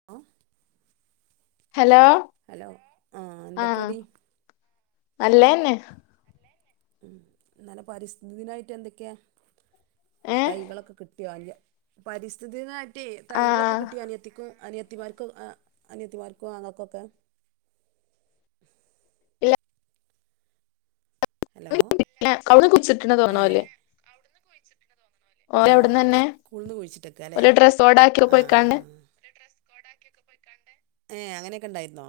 [unintelligible] Hello hello ആഹ് എന്തൊക്കെഡീ നല്ലേന്നെ ഉം ഇന്നലെ പരിസ്ഥിതിദിനായിട്ട് എന്തൊക്കെയാ ഏഹ് തൈകളൊക്കെ കിട്ടിയോ അല്ല പരിസ്ഥിതിദിനവായിട്ടെ തൈകളൊക്കെ ആഹ് കിട്ടിയ അനിയത്തിക്കും അനിയത്തിമാർക്കോ അനിയത്തിമാർക്കും ആങ്ങൾക്കൊക്കെ ഇല്ല ഹലോ അവളെ [unintelligible] അല്ലെ [unintelligible] ആഹ് അവിടന്നന്നെ സ്കൂളന്ന് കുഴിച്ചിട്ടക്ക അല്ലേ ഓല് ഡ്രസ്സ് കോഡ് ആക്കി ആഹ് പോയിക്കാണ്ട് ആഹ് [unintelligible] പോയിക്കാണ്ട് ഏഹ് അങ്ങനെയൊക്കെ ഉണ്ടായിരുന്നോ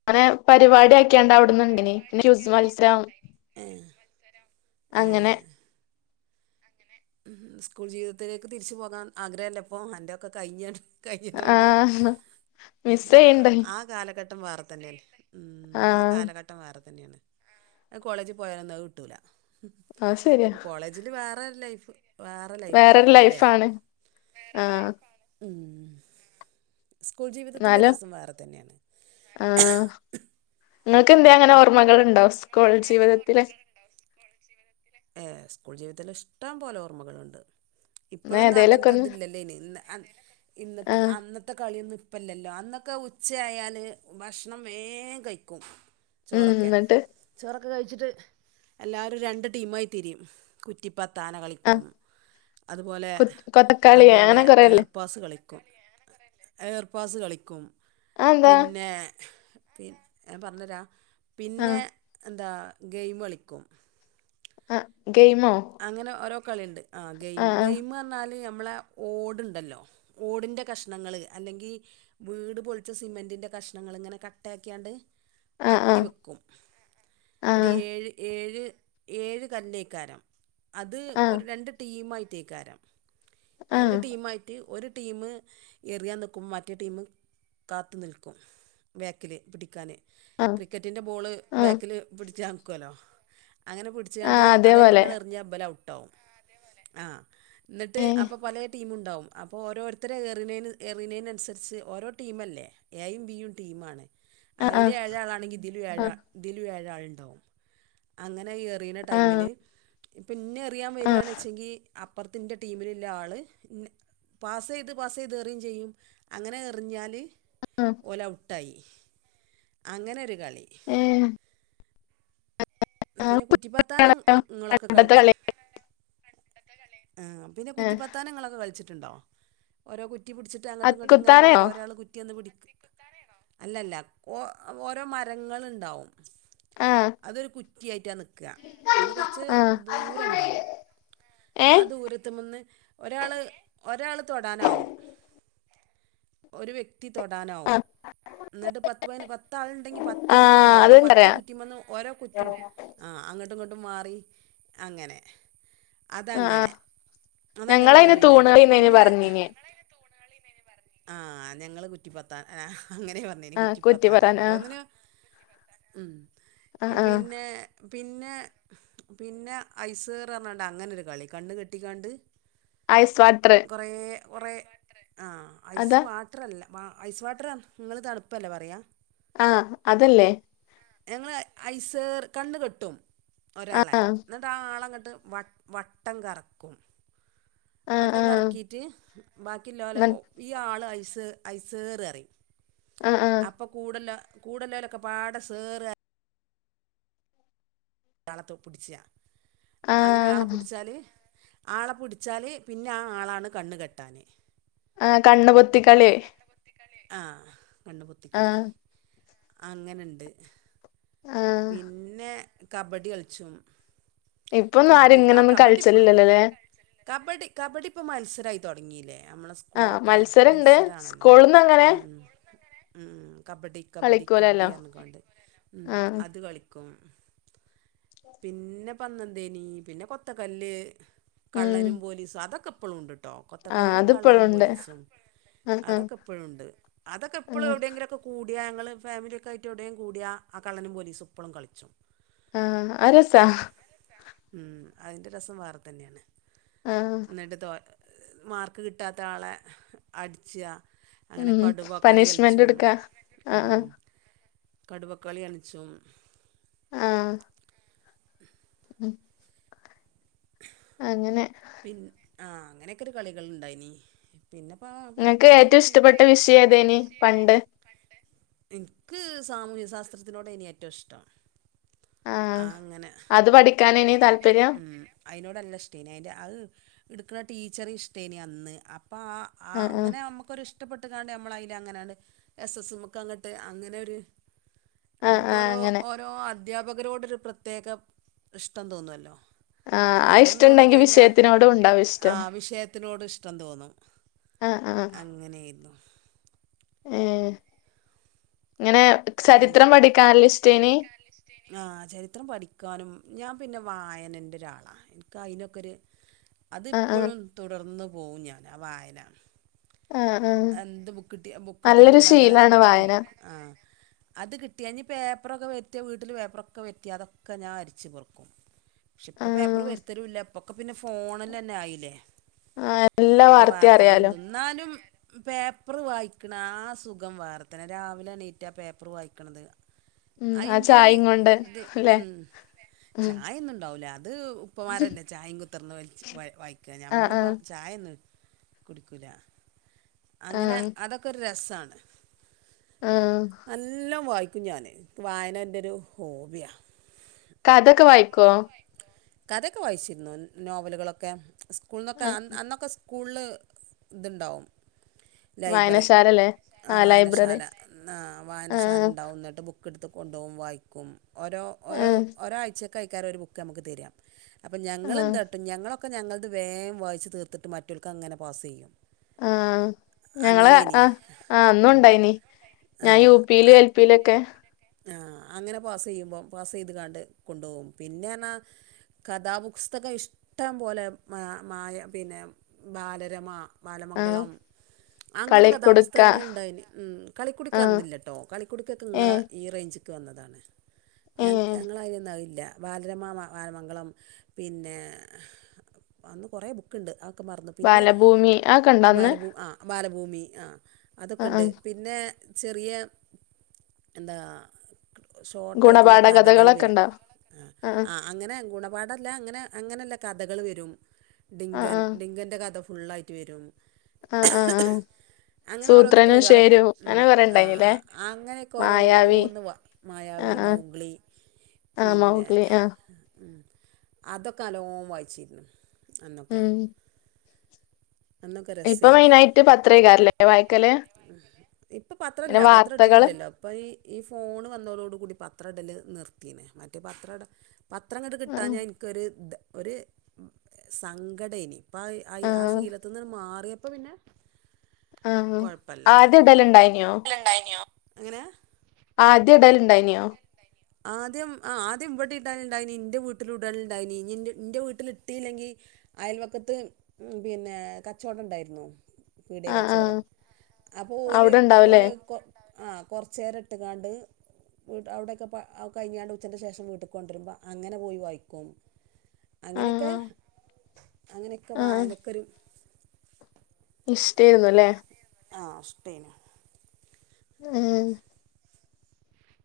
അങ്ങനെ പരിപാടിയായിട് ക്ക ണ്ടവിടുന്നുണ്ടിനി ക്വിസ് മത്സരം ഏ ഏ അങ്ങനെ സ്കൂൾ ജീവിതത്തിലേക്ക് തിരിച്ചു പോകാൻ ആഗ്രഹംല്ലപ്പൊ അന്റെയൊക്കെ കഴിഞ്ഞണ്ട് കഴിഞ്ഞതൊണ്ട് ആഹ് മിസ് ചെയ്യണ്ട് ആ കാലഘട് ട്ടം വേറെതന്നെണ് ഉം ആ ആഹ് കാലഘട്ടം ട്ടം വേറെ തന്നെണ്. കോളേജ് പോയാലോന്നും അത് കിട്ടൂല അത് ശരിയാ ഇതില് വേറെ ഒരു ലൈഫ് വേറെ ലൈഫാ വേറൊരു അല്ലേ ലൈഫാണ് ആഹ് ഉം സ്കൂൾ ജീവിതത്തിൻ്റെ എന്നാലും രസം വേറെ തന്നെയാണ് ആഹ് നിങ്ങൾക്ക് എന്തെ അങ്ങനെ ഓർമ്മകൾ ഉണ്ടോ സ്കൂൾ ജീവിതത്തിലെ ഏഹ് സ്കൂൾ ജീവിതത്തിൽ ഇഷ്ടം പോലെ ഓർമ്മകളുണ്ട് എന്നാ ഇപ്പോഴൊന്നും ഏതേലൊക്കെ അങ്ങനത്തെ ഒന്ന് ഇതില്ലല്ലോ അയ്ന് ഇന്ന ഇന്നത്തെ ആഹ് അന്നത് ത്തെ കളിയൊന്നും ഇപ്പല്ലല്ലോ അന്നൊക്കെ ഉച്ചയായാല് ഭക്ഷണം വേഗം കഴിക്കും ഉം ചോറൊക്കെ എന്നിട്ട് ചോറൊക്കെ കഴിച്ചിട്ട് എല്ലാരും രണ്ട് ടീമായി തിരിയും കുറ്റിപ്പത്താന ആഹ് കളിക്കും അതുപോലെ കൊത്തക്കളി അതുപോലെ അങ്ങനെ എർ കൊറെയില്ലേ പാസ് കളിക്കും ഏർപാസ് കളിക്കും അതെന്താ പിന്നെ പി ഞാൻ പറഞ്ഞരാ പിന്നെ ആഹ് എന്താ ഗെയിമ് കളിക്കും ആ ഗെയിമോ? അങ്ങനെ ഓരോ കളി ഇണ്ട് ആഹ് ഗെയിം ആ ഗെയിം പറഞ്ഞാല് നമ്മളെ ഓടുണ്ടല്ലോ ഓടിന്റെ കഷ്ണങ്ങള് അല്ലെങ്കി വീട് പൊളിച്ച് സിമെന്റിന്റെ കഷ്ണങ്ങൾ ഇങ്ങനെ കട്ടാക്കിയാണ്ട് ആ ആ അട്ടി വെക്കും. ആ എൻട്ട് ഏഴ് ഏഴ് ഏഴ് കല്ലേക്കാരം അത് ആ ആ ഒരു രണ്ട് ടീമായി റ്റെയ്കാരം ആ രണ്ട് ടീമായി ററ്റ് ഒരു ടീമ് എറിയാൻ നിക്കും മറ്റേ ടീമ് കാത്തു നിൽക്കും. ബേക്കില് പിടിക്കാന്. ആ ക്രിക്കറ്റിന്റെ ബോള് ആ ബാക്കിൽ പിടിചാൻ നിക്കുവല്ലോ അങ്ങനെ പിടി ച്ച് ആ കാണ്ട് അതേപോലെ അതയിമക്ക്‌ ആട് എറിഞ്ഞ ഇബല് ഔട്ടാവും ആഹ് എന്നിട്ട് ഏ അപ്പ പലേ ടീമുണ്ടാവും അപ്പോ ഓരോരുത്തരെ ഏറിനേന് എറിനേന് അനുസരിച്ച് ഓരോ ടീം അല്ലേ? എയും ബിയും ടീമാണ്. ആ ആ അയില് ഏഴ്‌ ആളാണെങ്കി ഇതിലും ആ ഏഴ് ഇതിലും ഏഴ് ആള് ഇണ്ടാവും. അങ്ങനെ എറിയീണ ആ ടൈമില് ഇപ്പ ഇന്നെ എറിയാൻ ആ വര് ആണെച്ചെങ്കി അപ്പർത്ത് ഇൻ്റെ ടീമിലില്ലെ ആള് പാസ് ചെയ്ത് പാസ് ചെയ്ത് എറിയും ചെയ്യും അങ്ങനെ എറിഞ്ഞാല് ആഹ്. ഓല് ഔട്ടായി അങ്ങനെ ഒരു കളി. ഏഹ്. പിന്നെ കുറ്റിപ്പത്താനം ഇങ്ങളൊക്കെ കളിച്ച് കളി ആ പിന്നെ ആ കുറ്റിപ്പത്താനങ്ങളൊക്കെ കളിച്ചിട്ടുണ്ടോ? ഓരോ കുറ്റി പിടിച്ചിട്ട് അങ്ങട്ടും ഇങ്ങട്ടും ഇങ്ങനെ അത്തിക്കുത്താനയോ മാറും ഒരാള് കുറ്റിന്ന് പിടിക്കും അല്ല അല്ല ഓ ഓരോ മരങ്ങള് ഇണ്ടാവും ആ അതൊരു കു റ്റി ആയിറ്റാ നിക്ക എന്നിട്ട് കുറച്ച് ആ ദൂരം ഇണ്ടാവും ഏ അത് ഒരുത്തൻ വന്ന് ഒരാള് ഒരാള് തൊടാനാവും. ഒരു വ്യക്തി ആ തൊടാനാവും. എന്നിട്ട് പത്ത് പയിന് പത്താളുണ്ടെങ്കി പത്ത് ആ കുറ്റി ഇണ്ടാവും ആ പത്ത് അതെനിക്കറിയാം കുറ്റീമന്നും ഓരോ കുറ്റിയും ആ ആഹ് അങ്ങട്ടും ഇങ്ങട്ടും മാറി അങ്ങനെ ആ അതങ്ങനെ അതങ്ങനെ ഒരു ഞങ്ങളതിന് കളി തൂണ് ഇണ്ടായിനി കളിന്നേന് പിന്നെ പറഞ്ഞീന് ആഹ് ഞങ്ങള് കുറ്റിപ്പത്താ അങ്ങനെ പർ ന്നിന് ആ കുറ്റി കുറ്റിപ്പത്താനം പറാൻ ആ ഓരോന്നിനും ഉം ആ ആ പിന്നെ പിന്നെ പിന്നെ ഐസേർ പറഞ്ഞാണ്ട് അങ്ങനൊരു കളി കണ്ണ് കെട്ടിക്കാണ്ട് ഐസ് വാട്ട്റ്. കൊറേ കൊറേ ആഹ് അതാ ഐസ് വാ ട്ട്റല്ല വാ ഐസ് വാട്ട്റ് നിങ്ങള് തണുപ്പല്ലേ പറയാ. ആഹ് അതല്ലേ? ഞങ്ങള് ഐസ്ർ കണ്ണ് കെട്ടും ആ ഒരാളെ ആ എന്നിട്ട് ആ ആള് അങ്ങട്ട് വട്ട് വട്ടം കറക്കും. ആ വട്ടം ആ കറക്കീറ്റ് ബാക്കി ലോല് മൻ- ഈ ആള് ഐസ് ഐസേറ് അറിയും. ആ ആ അപ്പോ കൂടൊല്ല കൂടല്ലാരൊക്കെ പാട് സേറ് രാള ത്തോ പുടിച്ചിയാ അങ്ങനെ ആ ആളപ്പുടിച്ചാല് ആള പുടിച്ചാല് പിന്നെ ആ ആളാണ് കണ്ണ് കെട്ടാന് ആഹ് കണ്ണുപൊത്തി കളി. ആഹ് കണ്ണ് പൊത്തിക്കളി ആഹ് കണ്ണുപൊത്തികളി ആഹ് അങ്ങനിണ്ട്. ആഹ് പിന്നെ കബഡി കളിച്ചും. ഇപ്പോന്നും ആരും കബഡി ആ ഇങ്ങനൊന്നും കബഡി ഇപ്പളും കളിച്ചില്ലല്ലോല്ലേ. കബഡി കബഡി ഇപ്പ മത്സരായി തൊടങ്ങീലേ ഞമ്മളെ ആഹ് സ്കൂളിലൊക്കെ മത്സരണ്ട് മത്സരാണല്ലോ സ്കൂൾന്ന് മത്സരണ്ട് അങ്ങനെ ഉം സ്കൂള്ന്നങ്ങനെ ഉം കബഡി കബഡി കളിക്കൂലല്ലോ കബഡിയാർന്ന് കൊണ്ട് ഉം ആഹ് അത് കളിക്കും പിന്നെ പന്തം തേനി പിന്നെ കൊത്ത കല്ല് ഉം കള്ളനും പോലീസും അതൊക്കെ എപ്പളും ഉണ്ട്. ട്ടോ ആഹ് കൊത്തക്കല്ലും കള്ളനും അതിപ്പഴുണ്ട് പോലീസും. ആഹ് ആഹ് അതൊക്കെ എപ്പഴും ഒണ്ട് അതൊക്കെ ഇപ്പളും ആഹ് എവിടേങ്കിലൊക്ക. കൂടിയ ഞങ്ങള് ഫാമിലിയൊക്കെ ആയിട്ട് എവിടേം കൂടിയ ആഹ് കള്ളനും പോലീസും ഇപ്പോളും കളിച്ചും. ആഹ് അര്സാ ഉം അയിൻ്റെ രസം വേറെ തന്നെയാണ് ആഹ് എന്നിട്ട് തോ മാർക്ക് കിട്ടാത്ത ആളെ അടിച്ചാ അങ്ങനെ ഉം കടുവക്കളി അല്ച്ചും പനിഷ്മെന്റ് ഉം എടുക്കാ ഉം ആഹ് കടുവക്കളി അല്ച്ചും. ആഹ് [inaudible] ഉം [inaudible] അങ്ങനെ പിന്ന് ആഹ് അങ്ങനെക്കൊരു കളികൾ ഇണ്ടായിനി. പിന്നെപ്പവം ഇങ്ങക്ക് ഏറ്റവും ഇഷ്ടപ്പെട്ട വിഷേയം ഏതേനി പണ്ട്. പണ്ട് ഇൻക്ക് സാമൂഹിക ശാസ്ത്രത്തിനോടേനി ഏറ്റവും ഇഷ്ടം. ആ ആഹ് അങ്ങനെ അത് പഠിക്കാനേനി താല്പര്യം. അയിനോടല്ല ഇഷ്ടേനി അയിൻ്റെ അവ്വ് എടുക്കണ ടീച്ചർ ഇഷ്ടേനി അന്ന് അപ്പം ആ. ആഹ് അങ്ങനെ ഞമുക്കൊരു ഇഷ്ടപ്പെട്ട് കാണ്ട് ഞമ്മളയിന അങ്ങനാണ്ട് എസ് എസ് മുക്ക് അങ്ങട്ട് അങ്ങനെ ഒരു ആഹ് നമുക്ക് ആഹ് ഓരോ അങ്ങനെ ഓരോ അദ്ധ്യാപകരോട് ഒരു പ്രത്യേകം ഇഷ്ടം തോന്നുവല്ലോ. ആഹ് ആ അങ്ങനെ ഇഷ്ടണ്ടെങ്കി തോന്നിക്കഴിഞ്ഞ വിഷയത്തിനോടും ഉണ്ടാവും വിഷേയത്തിനോട് ഇഷ്ടം ആഹ് വിഷേത്തിനോട് ഇഷ് ഇഷ്ടം തോന്നും ആഹ് അങ്ങനെയേരുന്നു. ഏ ഇങ്ങനെ ചരിത്രം പഠിക്കാല് ഇഷ്ടൈനി. ആ ചരിത്രം പഠിക്കാനും ഞാൻ പിന്നെ വായനന്റെ ഒരാളാ എനിക്ക് അതിനൊക്കെ ഒരു ആഹ് ആഹ് അതിപ്പോഴും തുടർന്ന് പോവും ഞാൻ ആ വായന. ആഹ് ആ എന്ത് ബുക്ക്ട്ടി ബുക്ക് കിട്ടിയാലും നല്ല നല്ല ബുക്ക് കിട്ടി വായന ആഹ് അത് കിട്ടിയാ അനി പേപ്പറൊക്കെ വര്തിയ വീട്ടിൽ പേപ്പറൊക്കെ വര്തി അതൊക്കെ ഞാൻ അരിച്ച് പെറ്ക്കും. പക്ഷെ ഇപ്പൊ ആഹ് പേപ്പർ വരുത്തലൂല്ല ഇപ്പൊക്കെ പിന്നെ ഫോണല് തന്നെ ആയില്ലേ ആഹ് എല്ലാ ഒക്കെ വാർത്തയും അറിയാലോ വാർത്തകളുണ്ട് എന്നാലും പേപ്പറ് വായിക്കണ ആ സുഖം വേറത്തന്നാ രാവിലെ എണീറ്റ് ആ പേപ്പർ വായിക്കണത്. ഉം ആ അതിന്റെ ഒരു ചായയും കൊണ്ട് ഇത് അല്ലെ ഉം ഉം ചായ ഒന്നുംണ്ടാവ്ലല അത്. ഉപ്പമാരല്ലേ ചായയും കുത്തിർന്ന് വലിച്ച് വായിക്കുക ആഹ് ഞമ്മളിപ്പം ആഹ് ചായ ഒന്നും കുടിക്കൂല. അങ്ങനെ ആഹ് അതൊക്കെ ഒരു രസാണ്. ആഹ് നല്ലാം വായിക്കും ഞാൻ വായന എൻ്റെ ഒരു ഹോബിയാണ്. കഥക്കെ വായിക്കോ? കഥയൊക്കെ വായിച്ചിരുന്നു നോവലുകളൊക്കെ സ്കൂള് നിന്നൊക്കെ അന്നൊക്കെ. സ്കൂള്ൽ ഇത്ണ്ടാവും. ലൈബ്രറി വായനശാലല്ലേ ആ ആഹ് ലൈബ്രറി വായനശാല ആ വായനശാല ആഹ് ഉണ്ടാവും എന്നിട്ട് ബുക്ക് ബുക്ക് എടുത്ത് കൊണ്ടുപോകും വായിക്കും ഓരോ ഓരോ ആഹ് ഒരാഴ്ചക്കെ കഴക്കാരം ഒരു ബുക്ക് നമുക്ക് തരാ അപ്പം ആഹ് ഞങ്ങളെന്താ കാട്ടാ ഞങ്ങളൊക്കെ ഞങ്ങളുടെ വേം വായിച്ച് തീർത്തിട്ട് മറ്റൊൽക്ക് അങ്ങനെ പാസ് ചെയ്യും ആഹ് ഞങ്ങളെ അങ്ങനെ ഇനി ആഹ് ആ അന്നും ഉണ്ടായിനി ആ ഞാൻ യു പിയിലും എൽ പിയിലൊക്കെ ആ അങ്ങനെ പാസ് ചെയ്യുമ്പോം പാസ് ചെയ്ത് കണ്ട് കൊണ്ടുപോകും പിന്നെ ന്ന് പറഞ്ഞാ കഥാപുസ്തകം ഇഷ്ടം പോലെ മായ പിന്നെ ബാലരമ ആഹ് ബാലമംഗളം അങ്ങനെ കളിക്കുടുക്ക കഥാപുസ്തകങ്ങൾ ഉണ്ടായതിന് കളിക്കുടുക്ക ആഹ് അന്നില്ല കേട്ടോ കളിക്കുടുക്കൊക്കെ നിങ്ങളെ ഏഹ് ഈ റേഞ്ച്ൽ എക്ക് വന്നതാണ് ഞ ഏഹ് ഞങ്ങളതിലൊന്നും അതില്ല ബാലരമ ബാലമംഗളം പിന്നെ അന്ന് കുറേ ബുക്ക് ബുക്ക് ണ്ട് ആക്കെ മറന്നു പിന്നെ ബാലഭൂമി അതൊക്കെ ഉണ്ടോ അന്ന് ബാലഭൂമി ആ ബാലഭൂമി ആ അതൊക്കെ ആഹ് ഉണ്ട് ആഹ് പിന്ന പിന്നെ ചെറിയ എന്താ ഷോർട്ട് ആയിട്ടുള്ള ഗുണപാഠ കഥകൾ കഥകളൊക്കെ വരും ഉണ്ടോ ആഹ് ആ അങ്ങനെ ഗുണപാടംല്ല അങ്ങനെ അങ്ങനെയുള്ള കഥകൾ വരും ആഹ് ഡിങ്കൻ ആഹ് ഡിങ്കന്റെ കഥ ഫുള്ളായിട്ട് വരും ആഹ് ആഹ് ആ അങ്ങനെ ഓരോന്നൊക്കെ വരും അതൊക്കെ ഉം കൊറേ ഉണ്ടായിനില്ലേ അങ്ങനെയൊക്കെ മായാവി ഓരോന്ന് വ മായാവി ആഹ് ആഹ് മൗഗ്ളി ആഹ് പിന്നെ മൗഗ്ലി ആഹ് അതൊക്കെ നല്ലോം വായിച്ചിരുന്നു അന്നൊക്കെ ഉം അന്നൊക്കെ ഇപ്പൊ രസേന് മെയിനായിട്ട് പത്രേക്കാരല്ലേ വായിക്കല് ഇപ്പൊ പത്രം പിന്നെ ഇല്ല പത്രം വാർത്തകള് ഇടലില്ലല്ലോ അപ്പം ഈ ഈ ഫോണ് വന്നവരോട കൂടി പത്ര ഇടല് നിർത്തിനേ മറ്റേ പത്ര ഇട പത്രം ഇങ്ങട്ട് ആഹ് കിട്ടാഞ്ഞാൽ എനിക്കൊരു ഒരു സങ്കടേനി പ ആയി ആഹ് ശീലം മാറിയപ്പോ പിന്നെ ആഹ് കൊഴപല്ല ആദ്യം ഇടലുണ്ടായിനിയോ എങ്ങനെ ആദ്യം ഇടേൽ ഇണ്ടായിനിയോ ആദ്യം ആ ആദ്യം ഇവിട ഇടലുണ്ടായിനി എന്റെ വീട്ടിലിടാനുണ്ടായിനി എന്റെ വീട്ടിലിട്ടിയില്ലെങ്കിൽ അയൽപക്കത്ത് പിന്നെ കച്ചവടം ഉണ്ടായിരുന്നു പീടിയ ആഹ് ആഹ് കച്ചവടം അപ്പോൾ ഓല് അവിടെ ഉണ്ടാവുല്ലേ ഓല് കൊ ആഹ് കൊറച്ചു നേരം ഇട്ട് കാണ്ട് അവിടൊക്കെ കഴിഞ്ഞാണ്ട് ഉച്ചന്റെ ശേഷം വീട്ടി കൊണ്ടുവരുമ്പോ അങ്ങനെ പോയി വായിക്കും അങ്ങനെയൊക്കെ ആഹ് അങ്ങനെയൊക്കെ ആഹ് വായനക്കൊരു ഇഷ്ടെരുന്നു ല്ലേ ആ ഇഷ്ട്ടേനു ഏ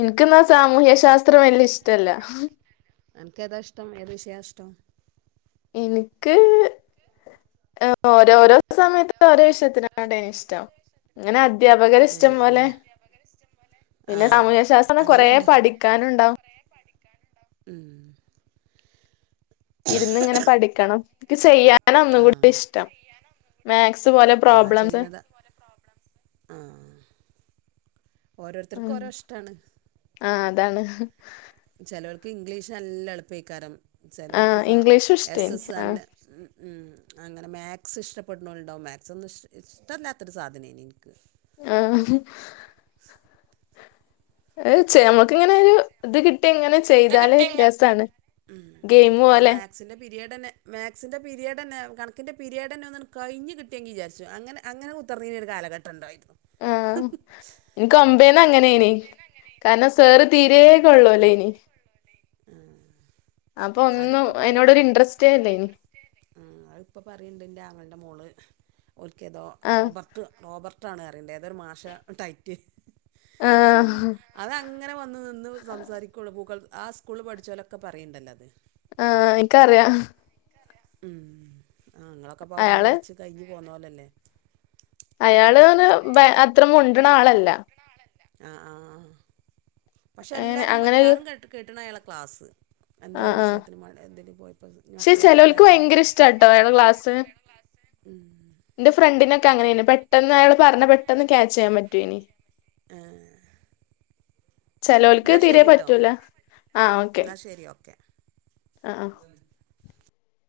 എനിക്കെന്നാ സാമൂഹ്യ ശാസ്ത്രം വല്യ ഇഷ്ടല്ല അനക്കെതായിഷ്ടം ഏത് വിഷയാ ഇഷ്ടം എനിക്ക് ഓരോരോ സമയത്ത് ഓരോ വിഷയത്തിനോട് എനി ഇഷ്ടവും ഇങ്ങനെ അധ്യാപകരെ ഏ ഇഷ്ടം പോലെ അങ്ങനെ പിന്നെ ആഹ് സാമൂഹ്യ ശാസ്ത്രം കൊറേ അങ്ങനെയുണ്ട് പഠിക്കാനും ഉണ്ടാവും ഉം ഇരുന്ന് ഇങ്ങനെ പഠിക്കണം ഇന്ക്ക് ചെയ്യാ ഞ്ഞാൽ ഒന്നും കൂടി ആഹ് ഇഷ്ടം മാത്‍സ് പോലെ ആ പ്രോബ്ലംസ് ചെയ്യണതാ ആഹ് ഓരോരുത്തർക്കും ഉം ഓരോ ഇഷ്ടാണ് ആ അതാണ് ചെലോൾക്ക് ഇംഗ്ലീഷ് നല്ല എളുപ്പയിക്കാരും ആ ചെലോൾക്ക് ഇംഗ്ലീഷും എസ് ഇഷ്ടേനി എസ് ആ നല്ല ഉ ഉ അങ്ങനെ മാത്‍സ് ഇഷ്ടപ്പെടുന്നുണ്ടാവും മാത്‍സ് ഒന്നും ഇഷ്ട ഇഷ്ടമല്ലാത്തൊരു സാധനെയിന് എനിക്ക് ആഹ് ഏ ചെ നമുക്കിങ്ങനെ ഒരു ഇത് കിട്ടി ഇങ്ങനെ ചെയ്താല് രസാണ് ഗെയിമു പോലെ മാത്‍സ്ന്റെ പീരീഡ്ന്നെ മാത്‍സ്ന്റെ പീരീഡന്നെ കണക്കിന്റെ പിരിയ്ഡ്തന്ന ഒന്ന് കഴിഞ്ഞ് കിട്ടിയങ്കിൽ വിചാരിച്ചു അങ്ങനെ അങ്ങനെ മുതിർന്നോ ഒരു കാലഘട്ടം ഉണ്ടായിരുന്നു ആഹ് എനക്കൊമ്പേന്ന് അങ്ങനെനി കാരണം സാറ് തീരെ കൊള്ളൂല്ലേനി അപ്പൊ ഒന്നും അയിനോടൊരു ഇന്റെരെസ്റ്റ് ഇല്ലെനു ആ അത് ഇപ്പോം പറയുന്നുണ്ട് എൻ്റെ ആങ്ങളുടെ മോള് ഒരിക്കേതോ ആ റോബർട്ട് റോബർട്ടാണ് കറിയണ്ട് ഏതൊരു മാഷ ടൈറ്റ് ആ ആഹ് അതങ്ങനെ വന്ന് നിന്ന് സംസാരിക്കുകയുള്ളൂ ഗൂഗൾ ആ സ്കൂളിൽ പഠിച്ചോലൊക്കെ പറയണ്ടല്ലോ അത് ആ എനിക്കറിയാം മ്മ് ആ നിങ്ങളൊക്കെ അപ്പള് അവിടുന്ന് അയാള് പഠിച്ച് കയിഞ്ഞ് പോന്നോലല്ലേ അയാള് അത്ര മുണ്ടണ ആളല്ല ആ ആ ആ പക്ഷെ അങ്ങനെ എല്ലാരും അങ്ങനൊരു ഞാനും കേ കേട്ടണ് അയാളെ ക്ലാസ് എന്തോ ഒരു ആഹ് ആഹ് വിഷയത്തിന് എന്തിനോ പോയപ്പോ മക്കളൊക്കെ കാര്യത്തിന് പോയപ്പോ ന്ത്‌ ക്ലാസ് മ്മ് എന്റെ ഫ്രണ്ടിനൊക്കെ അങ്ങനെയിന് പെട്ടെന്ന് അയാൾ പറഞ്ഞ പെട്ടെന്ന് ക്യാച്ച് ചെയ്യാൻ പറ്റുവേനി ആഹ് ചെലോൽക്ക് തീരെ പറ്റൂല ന്നാ ശരി ഓക്കെ ആ ആ